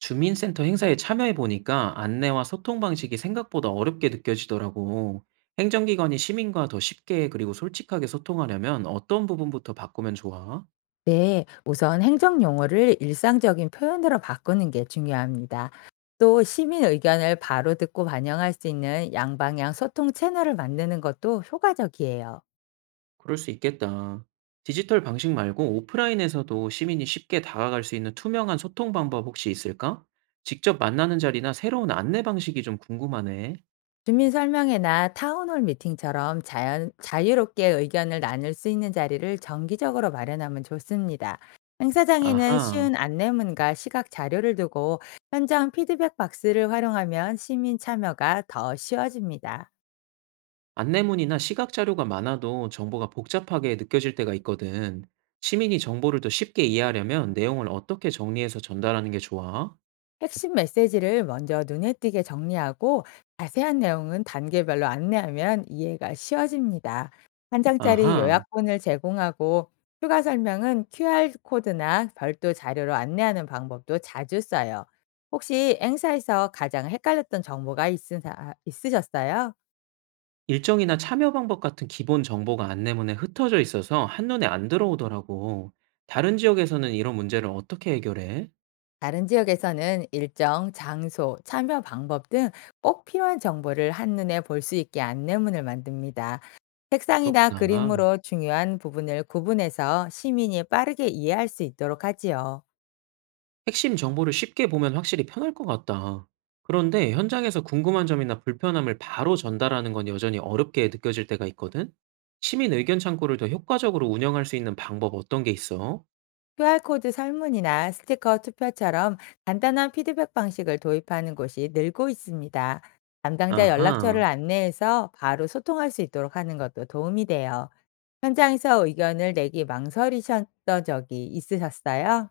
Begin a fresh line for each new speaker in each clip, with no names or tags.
주민센터 행사에 참여해 보니까 안내와 소통 방식이 생각보다 어렵게 느껴지더라고. 행정기관이 시민과 더 쉽게 그리고 솔직하게 소통하려면 어떤 부분부터 바꾸면 좋아?
네, 우선 행정 용어를 일상적인 표현으로 바꾸는 게 중요합니다. 또 시민 의견을 바로 듣고 반영할 수 있는 양방향 소통 채널을 만드는 것도 효과적이에요.
그럴 수 있겠다. 디지털 방식 말고 오프라인에서도 시민이 쉽게 다가갈 수 있는 투명한 소통 방법 혹시 있을까? 직접 만나는 자리나 새로운 안내 방식이 좀 궁금하네.
주민 설명회나 타운홀 미팅처럼 자유롭게 의견을 나눌 수 있는 자리를 정기적으로 마련하면 좋습니다. 행사장에는
아하.
쉬운 안내문과 시각 자료를 두고 현장 피드백 박스를 활용하면 시민 참여가 더 쉬워집니다.
안내문이나 시각 자료가 많아도 정보가 복잡하게 느껴질 때가 있거든. 시민이 정보를 더 쉽게 이해하려면 내용을 어떻게 정리해서 전달하는 게 좋아?
핵심 메시지를 먼저 눈에 띄게 정리하고 자세한 내용은 단계별로 안내하면 이해가 쉬워집니다. 한 장짜리
아하,
요약본을 제공하고 추가 설명은 QR코드나 별도 자료로 안내하는 방법도 자주 써요. 혹시 행사에서 가장 헷갈렸던 정보가 있으셨어요?
일정이나 참여 방법 같은 기본 정보가 안내문에 흩어져 있어서 한눈에 안 들어오더라고. 다른 지역에서는 이런 문제를 어떻게 해결해?
다른 지역에서는 일정, 장소, 참여 방법 등 꼭 필요한 정보를 한눈에 볼 수 있게 안내문을 만듭니다. 색상이나
그렇구나.
그림으로 중요한 부분을 구분해서 시민이 빠르게 이해할 수 있도록 하지요.
핵심 정보를 쉽게 보면 확실히 편할 것 같다. 그런데 현장에서 궁금한 점이나 불편함을 바로 전달하는 건 여전히 어렵게 느껴질 때가 있거든? 시민 의견 창구를 더 효과적으로 운영할 수 있는 방법 어떤 게 있어?
QR코드 설문이나 스티커 투표처럼 간단한 피드백 방식을 도입하는 곳이 늘고 있습니다. 담당자
아하.
연락처를 안내해서 바로 소통할 수 있도록 하는 것도 도움이 돼요. 현장에서 의견을 내기 망설이셨던 적이 있으셨어요?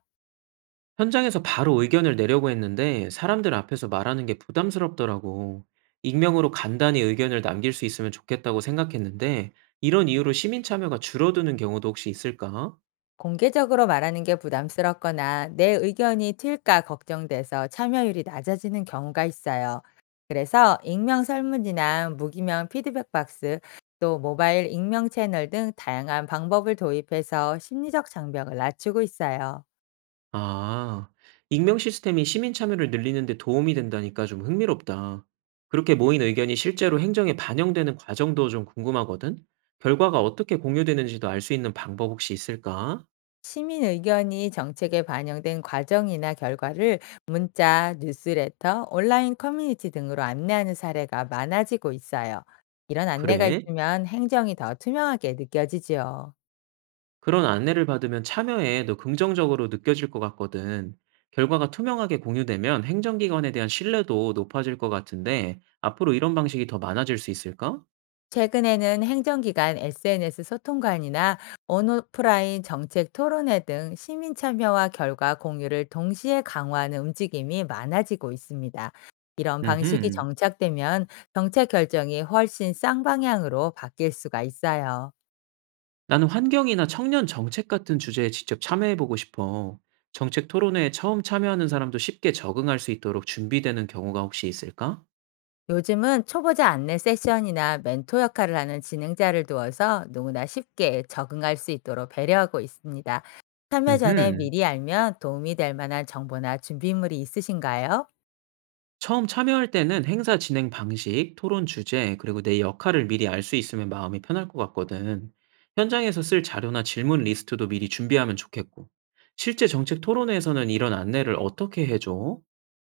현장에서 바로 의견을 내려고 했는데 사람들 앞에서 말하는 게 부담스럽더라고. 익명으로 간단히 의견을 남길 수 있으면 좋겠다고 생각했는데 이런 이유로 시민 참여가 줄어드는 경우도 혹시 있을까?
공개적으로 말하는 게 부담스럽거나 내 의견이 튈까 걱정돼서 참여율이 낮아지는 경우가 있어요. 그래서 익명 설문이나 무기명 피드백 박스, 또 모바일 익명 채널 등 다양한 방법을 도입해서 심리적 장벽을 낮추고 있어요.
아, 익명 시스템이 시민 참여를 늘리는 데 도움이 된다니까 좀 흥미롭다. 그렇게 모인 의견이 실제로 행정에 반영되는 과정도 좀 궁금하거든? 결과가 어떻게 공유되는지도 알 수 있는 방법 혹시 있을까?
시민 의견이 정책에 반영된 과정이나 결과를 문자, 뉴스레터, 온라인 커뮤니티 등으로 안내하는 사례가 많아지고 있어요. 이런 안내가
그래?
있으면 행정이 더 투명하게 느껴지지요.
그런 안내를 받으면 참여에 더 긍정적으로 느껴질 것 같거든. 결과가 투명하게 공유되면 행정기관에 대한 신뢰도 높아질 것 같은데, 앞으로 이런 방식이 더 많아질 수 있을까?
최근에는 행정기관 SNS 소통관이나 온오프라인 정책 토론회 등 시민 참여와 결과 공유를 동시에 강화하는 움직임이 많아지고 있습니다. 이런 방식이
음흠.
정착되면 정책 결정이 훨씬 쌍방향으로 바뀔 수가 있어요.
나는 환경이나 청년 정책 같은 주제에 직접 참여해보고 싶어. 정책 토론회에 처음 참여하는 사람도 쉽게 적응할 수 있도록 준비되는 경우가 혹시 있을까?
요즘은 초보자 안내 세션이나 멘토 역할을 하는 진행자를 두어서 누구나 쉽게 적응할 수 있도록 배려하고 있습니다. 참여 전에
음흠.
미리 알면 도움이 될 만한 정보나 준비물이 있으신가요?
처음 참여할 때는 행사 진행 방식, 토론 주제, 그리고 내 역할을 미리 알 수 있으면 마음이 편할 것 같거든. 현장에서 쓸 자료나 질문 리스트도 미리 준비하면 좋겠고. 실제 정책 토론회에서는 이런 안내를 어떻게 해줘?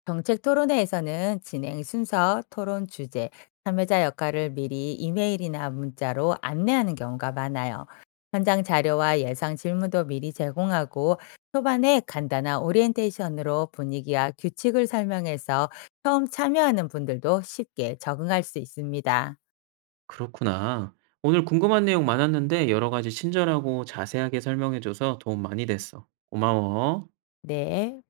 정책 토론회에서는 진행 순서, 토론 주제, 참여자 역할을 미리 이메일이나 문자로 안내하는 경우가 많아요. 현장 자료와 예상 질문도 미리 제공하고 초반에 간단한 오리엔테이션으로 분위기와 규칙을 설명해서 처음 참여하는 분들도 쉽게 적응할 수 있습니다.
그렇구나. 오늘 궁금한 내용 많았는데 여러 가지 친절하고 자세하게 설명해줘서 도움 많이 됐어. 고마워.
네.